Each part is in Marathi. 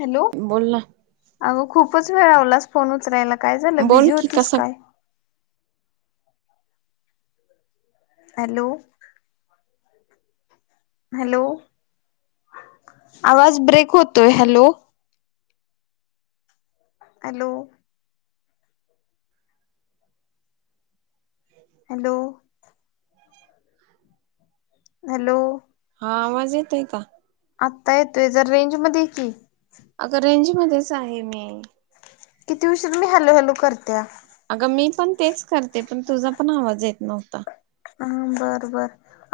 हॅलो बोल ना अगं खूपच वेळ आवलास फोन उचरायला काय झालं बोल बिझी की होतीस कसा काय हॅलो हॅलो आवाज ब्रेक होतोय हॅलो हॅलो हॅलो हॅलो हा आवाज येतोय का आत्ता येतोय जर रेंज मध्ये की अगं रेंज मध्येच आहे मी किती वष मी हॅलू हॅलू करते्या अगं मी पण तेच करते पण तुझा पण आवाज येत नव्हता हम बरं बर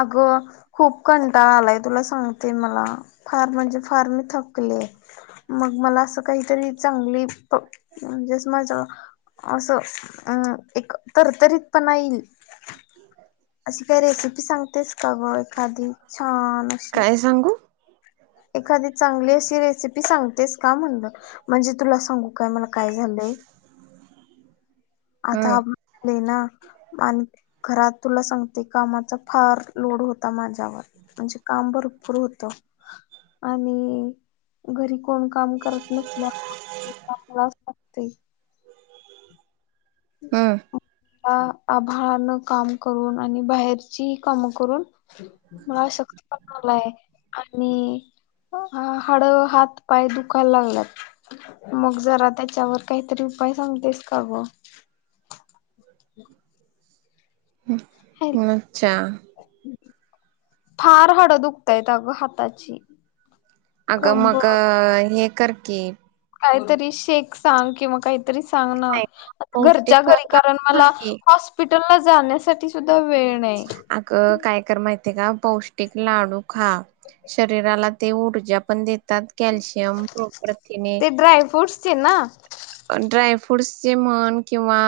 अगं खूप कंटाळा आलाय तुला सांगते मला फार म्हणजे फार मी थकले मग मला असं काहीतरी चांगली जस माच असं अं एक तरतरीत पणा येईल ह अशी काय रेसिपी सांगतेस का ग एखादी छान अशी काय सांगू एखादी चांगली अशी रेसिपी सांगतेस का म्हण म्हणजे तुला सांगू काय मला काय झालंय हम्म आता ना मान घरात तुला सांगते. कामाचा फार लोड होता माझ्यावर म्हणजे काम भरपूर होत आणि घरी कोण काम करत नसल्यागते हम आभळान काम करून आणि बाहेरचीही कामं करून मला अशक्त पण आलाय. आणि हाड हात पाय दुखायला लागलात. मग जरा त्याच्यावर काहीतरी उपाय सांगतेस. का ग अच्छा फार हड दुखतायेत अगं हाताची अगं मग कंबर हे करकी काहीतरी शेक सांग किंवा काही काही तरी सांग ना नाही घरच्या पौष्टिक घरी कारण लाडू खा मला हॉस्पिटल ला जाण्यासाठी सुध अग काय कर माहित ते का पौष्टिक लाडू खा शरीराला ते ऊर्जा पण देत. त्यात कॅलशियम प्रपथिने ते ड्रायफ्रूट्सचे ना ड्राय फ्रूटसचे म्हण किंवा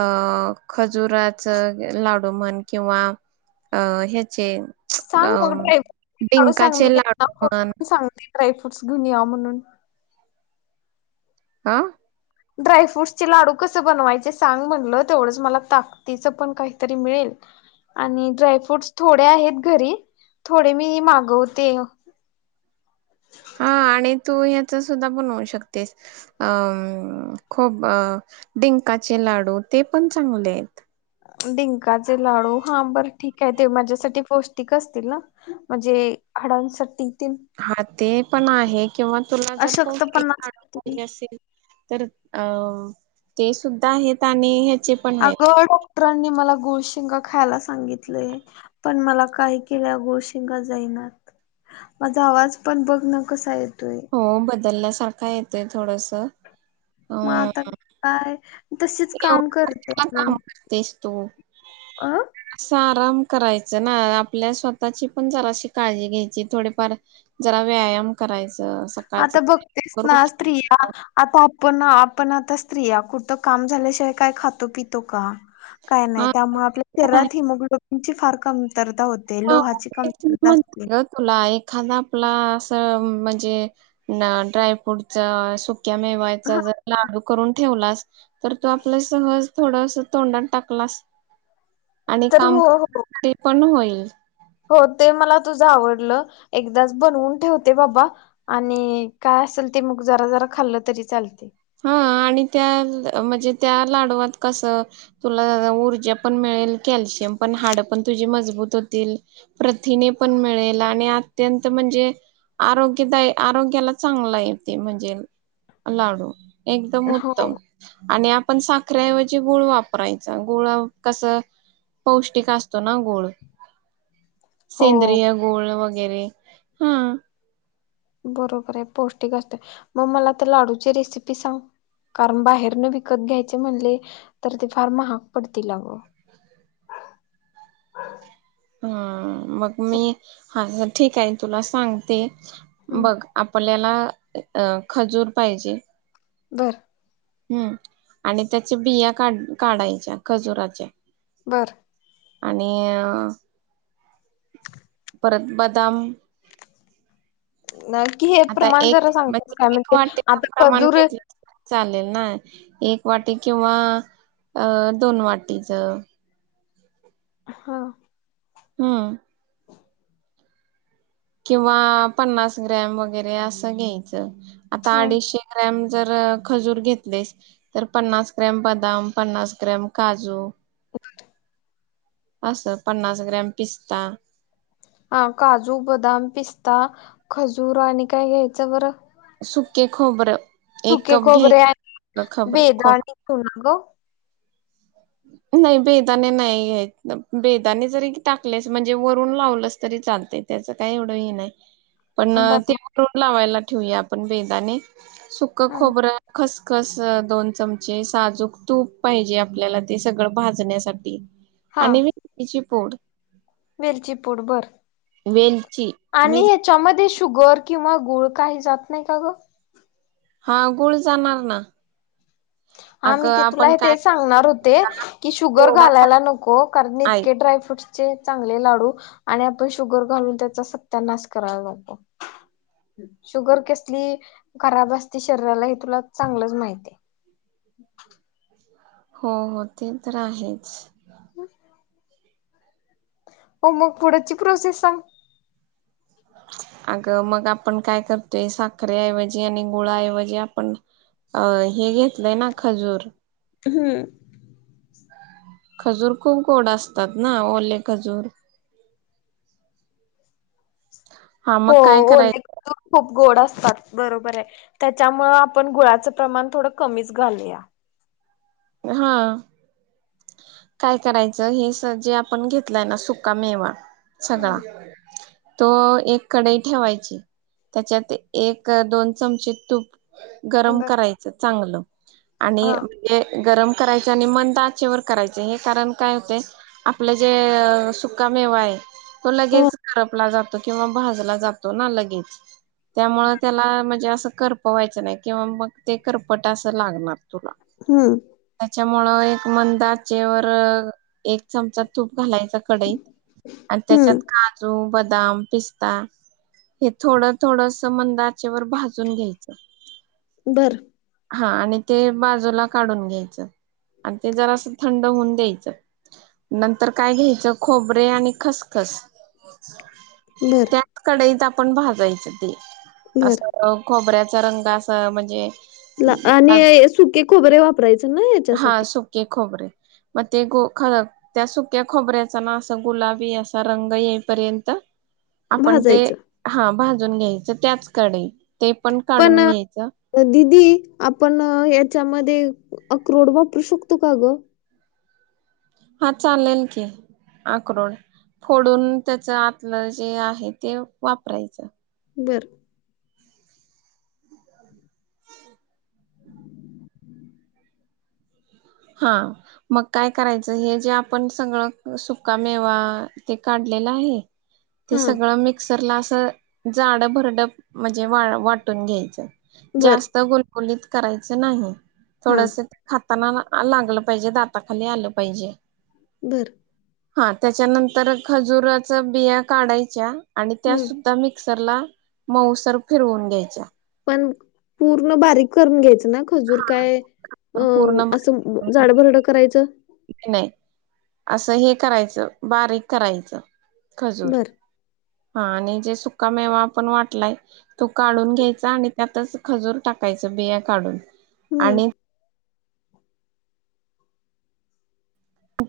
अ खजुराच लाडू म्हण किंवा अ ह्याचे अ सांग मग ड्रायर काढू सांग डिंकाचे मी लाडू फ म्हण सांगतेड्राय ड्रेफ्रुट्स घेऊन या म्हणून आ ड्रायफ्रूटस चे लाडू कस बनवायचे. सांग म्हणलं तेवढंच मला ताकदीच पण काहीतरी मिळेल. आणि ड्रायफ्रूट्स थोडे आहेत घरी थोडे मी मागवते. हा आणि तू याचा सुद्धा बनवू शकतेस. अ खूप अ डिंकाचे लाडू ते पण चांगले आहेत. डिंकाचे लाडू हा बर ठीक आहे. ते माझ्यासाठी पौष्टिक असतील ना म्हणजे हाडांसाठी तेन ह ते ते पण आहे. किंवा तुला जर पौष्टिक अशक्तपणासाठी पाहिज असेल तर अ ते सुद्धा आहेत. आणि ह्याचे पण आहेत अगं डॉक्टरांनी मला गुळशेगा खायला सांगितलेय पण मला काय केल्या गुळशेंगा जाईनात माझा आवाज पण बघण कसा आहे. हो बदलला. सारखा येतय थोडस मग आता काय तसेच काम करते. मग तो अं आराम करायच ना आपल्या स्वतःची पण जराशी काळजी घ्यायची थोडेफार जरा व्यायाम करायच. आता बघतेस ना स्त्रिया आता पण आपण आता स्त्रिया कुठ काम झाल्याशिवाय काय खातो पितो का? काय नाही हा त्यामुळे आपल्या हिमोग्लोबीन ची फारकमी- - म्हण ग तुला एखादा आपला अस म्हन - - म्हणे ड्राय फ्रूट च सु- - क्या हा मेवायचा जर लाडू करून ठेवलास- - तर तो आपला सहज थोडस तोंडात टाकलास - - आणि तर काम हो हो ते पण होईल. हो ते मला तुझं आवडलं एकदाच बनवून ठेवते बाबा आणि काय असेल ते मग जरा जरा खाल्लं तरी चालतयं. हा आणि त्या म्हणजे त्या लाडवात कसं तुला ऊर्जा पण मिळेल कॅल्शियम पण हाड पण तुझी मजबूत होतील. प्रथिने पण मिळेल आणि अत्यंत म्हणजे आरोग्यदायी आरोग्याला चांगला य ते म्हणजे लाडू. एकदम हो. उत्तम आणि आ पण साखरेऐवजी गुळ वापरायचा गुळ कसं पौष्टिक असतो ना गुळ हो सेंद्रिय गोळ वगै गेले हा. बरोबर हाय पौष्टिक असत मग मला आता लाडूची रेसिपी सांग कारण बाहेर न विकत घ्यायचे म्हणले तर ते फार महाग पडतील अगं हा. मग मी [unintelligible] ठीक आहे तुला सांगते. हम्म बघ आपल्याला अ खजूर पाहिजे. बरं हम्म आणि त्याची बिया काढ काढायच्या खजुराच्या बरं आणि अ परत बदाम नक्की हे आता प्रमाण एक जरा सांगतेस म्हणजे काय एक वाटीच आता प्रमाण खजूर घेतलं चालेल ना एक वाटी किंवा अ दोन वाटीच हा. हं. किंवा पन्नास ग्रॅम वगैरे असं घ्यायचं. आता हम्म अडीचशे ग्रॅम जर खजूर घेतलेस तर पन्नास ग्रॅम बदाम, पन्नास ग्रॅम काजू [inaudible] असं पन्नास ग्रॅम पिस्ता हा काजू, बदाम, पिस्ता, खजूर आणि काय घ्यायचं बरं? सुके खोबरं एक सुके कप खोबरे घ्यायचं आणि खबर खोब बेदाणी कोण ग नाही बेदाणे नाही घ्यायचं बेदाणे जरी टाकलेस म्हणजे वरून लावलंस तरी चालतयं त्याच काही एवढं हे नाही. पण बर ते मग उरून लावायला ठेऊया आप आपण बेदाणे सुकं हम्म. खोबरं खस खस दोन चमचे साजूक तूप पाहिजे आपल्याला ते सगळं भाजण्यासाठी हा आणि मी त्याची फोड वेलची पूड बर वेलची आणि मिर ह्याच्यामध्ये शुगर किंवा गुळ काही जात नाही का ग हा गुळ जाणार ना हा मी अगं ते तुला आपण काय तेच सांगणार होते, की शुगर थोडासा घालायला नको कारण ऐक इतके ड्रायफ्रूटस चे चांगले लाडू आणि आपण शुगर घालून त्याचा सत्यानाश करायला नको, शुगर कसली खराब असते, शरीराला हे तुला चांगलंच माहीतेय. अच् [inaudible] हो, हो, ते तर आहेच. हो, मग पुढंची प्रोसेस सांग. अगं मग आपण काय करतोय साखरऐवजी आणि गुळाऐवजी आपण अ हे घेतलंय ना खजूर. हम्म. खजूर खूप गोड असतात ना, ओले खजूर. हा मग हो काय करायच ओले खूप- गोड असतात. बरोबर आहे, त्याच्यामुळे आपण गुळाचं प्रमाण थोडं कमीच घालूया. हा. काय करायचं, हे स जे आपण घेतलंय ना, सुका मेवा सगळा हम्म तो एक कडई ठेवायची, त्याच्यात एक दोन चमचे तूप गरम बर करायचं चांगलं, आणि हा. म्हणजे गरम करायच आणि मंद त्याचेवर करायच हे कारण काय होतेय, आपलं जे सुकामेवा आहे, तो हो लगेच करपला जातो किंवा भाजला जातो, तो ना लगेच त्यामुळे त्याला म्हणजे असं करपवायचं नाही किंवा मग ते करपट अस लागणार तुला, हम्म त्याच्या मुळे [unintelligible] मंदा आचेवर एक चमचा तूप घालायच कडईत आणि हम्म त्याच्यात काजू बदा दाम पिस्ता हे थोडं थोडस मंद आचेवर भाजून घ्यायचं. बरं हा आणि ते बाजूला काढून घ्यायचं, आणि ते जरा असं थंड होऊन द्यायचं, नंतर काय घ्यायचं खोबरे आणि खसखस, बर त्याच कडईत पण भाजायचं ते, बर. असं खोबऱ्यात रंग असं म्हणजे, आणि सुके, खोबरे आप करायच नाही हा याच्यासाठी, सुके खोबरे, मग ते खर त्या सुक्या खोबऱ्याचा ना असं गुलाबी असा रंग येईपर्यंत, आपण ते भाजायचं हा भज [unintelligible] घ्यायच त्याच कडे पण दिदी आप हे त्याच्यामध्ये अक्रोड वापरू शकतो का ग. हा चालेल की आकोड फोडून त्याच आतलं जे आहे. ते वापरायचं. बरं. हा मग काय करायचं हे जे आपण सगळं सुका मेवा ते काढलेलं आहे. ते हा सगळ मिक्स रला असं जाड भरड म्हणजे वा वाटून घ्यायचं. बर जास्त गोलगलीत. करायचं नाही. हा. थोडस खात त नाना. लागलं पाहिजे दाताखाली आलं पाहिजे. बरं. हा त्याच्यानंतर खजुराच बिया काढायच्या. आणि त्या हम्म सुद्धा मिक्स र ला मऊसर फिरवून घ्यायच्या. पण पूर्ण बारीक करून घ्यायच. ना खजूर काय अ तर पूर्ण असं बारीक झाडभरड करायचं. नाही असं हे करायचं बारीक करायचं. खजूर. बर हा आणि जे सुका मेवा आपण वाटलाय तो काढून घ्यायचा, आणि त्यातच खजूर टाकायचं बिया काढून. हम्म. आणि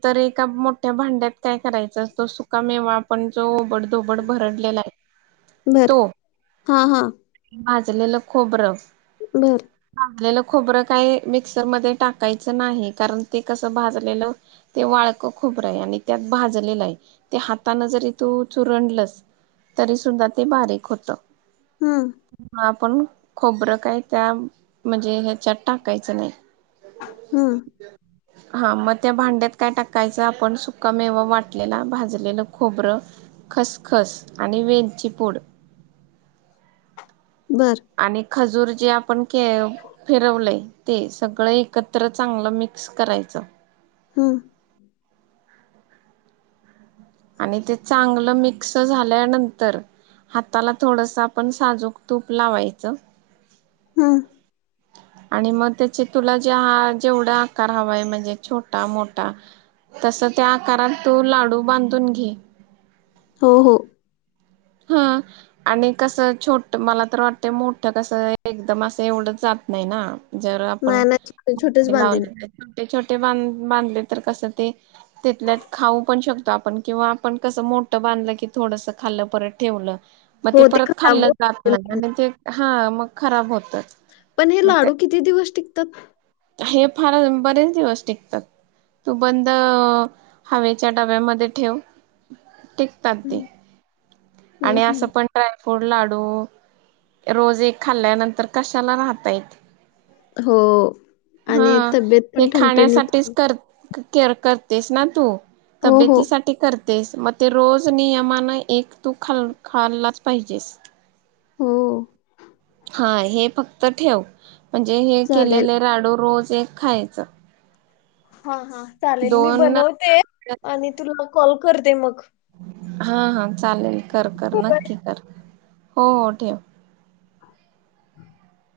तरी एका मोठ्या भांड्यात काय करायचं, असतो सुका मेवा आपण जो ओबड धोबड भरडलेला आहे. तो बरं. हा हा. भाजलेलं खोबरं. बर. लेलं खोबरं काय मिक्सरमध्येध्ये टाकायचं नाही, कारण ते कसं भाजलेलं ते वाळक खोबरं आहे. आणि त्यात भाजलेलं आहे. ते हाताानं जरी तू चुरणलस तरी सुद्धा ते बारीक होत. ह. आपण खोबरं काय त्या म्हणजे, ह्याच्यात टाकायचं नाही. हम्म. हां मग त्या भांड्यात काय टाकायचं, आपण सुका मेवा वाटलेला भाजलेलं खोबरं, खसखस आणि वेलची पूड. बर. आणि खजूर जे आपण के फिरवलंय ते, सगळं एकत्र चांगलं मिक्स करायचं. हम. आणि ते चांगलं मिक्स झाल्यानंतर, हाताला थोडस आपण साजूक तूप लावायचं. हम आणि मग त्याचे तुला जे ह जेवढा आकार हवाय म्हणजे छोटा मोठा तस त्या आकारात तू लाडू बांधून घे हो हो हा आणि कसं छोट मला तर वाटते मोठं कसं एकदम असं एवढं जात नाही ना जर आपण नाही नाही छोटे छोटेच बांधेन लावले छोटे बां बांधले तर कसं ते तिथल्यात खाऊ पण शकतो आपण किंवा आपण कसं मोठं बांधलं की थोडस खाल्लं पर तेवलं मग ते हो परत खराब खाल्लं जात नाही होतील. आणि ते हा मग खराब होतं पण हे मग लाडू ते किती दिवस टिकतात हे फार बरेच दिवस टिकतात तू बंद हवेच्या डब्यामध्ये ठेव टीकतात ते हम्म हम्म आणि असं हम्म. पण ट्राय फूड लाडू रोज एक खाल्ल्यानंतर कशाला राहता येत हो हा आणि तब्येत हे पण ठंठणीत खाण्यासाठीच कर केअर करतेस ना तू हो तब्येतीसाठी कर तेच मग ते रोज नियमानं एक तू खाल् खाल्लाच पाहिजेस हो हा हे फक्त ठेव म्हणजे हे चालेल केलेले राडू रोज चेक खायचं हा हा चालेल मी दोन बनवते आणि तुला कॉल करते मग हा हा. चालेल कर कर नक्की कर. हो हो ठेव. [unintelligible]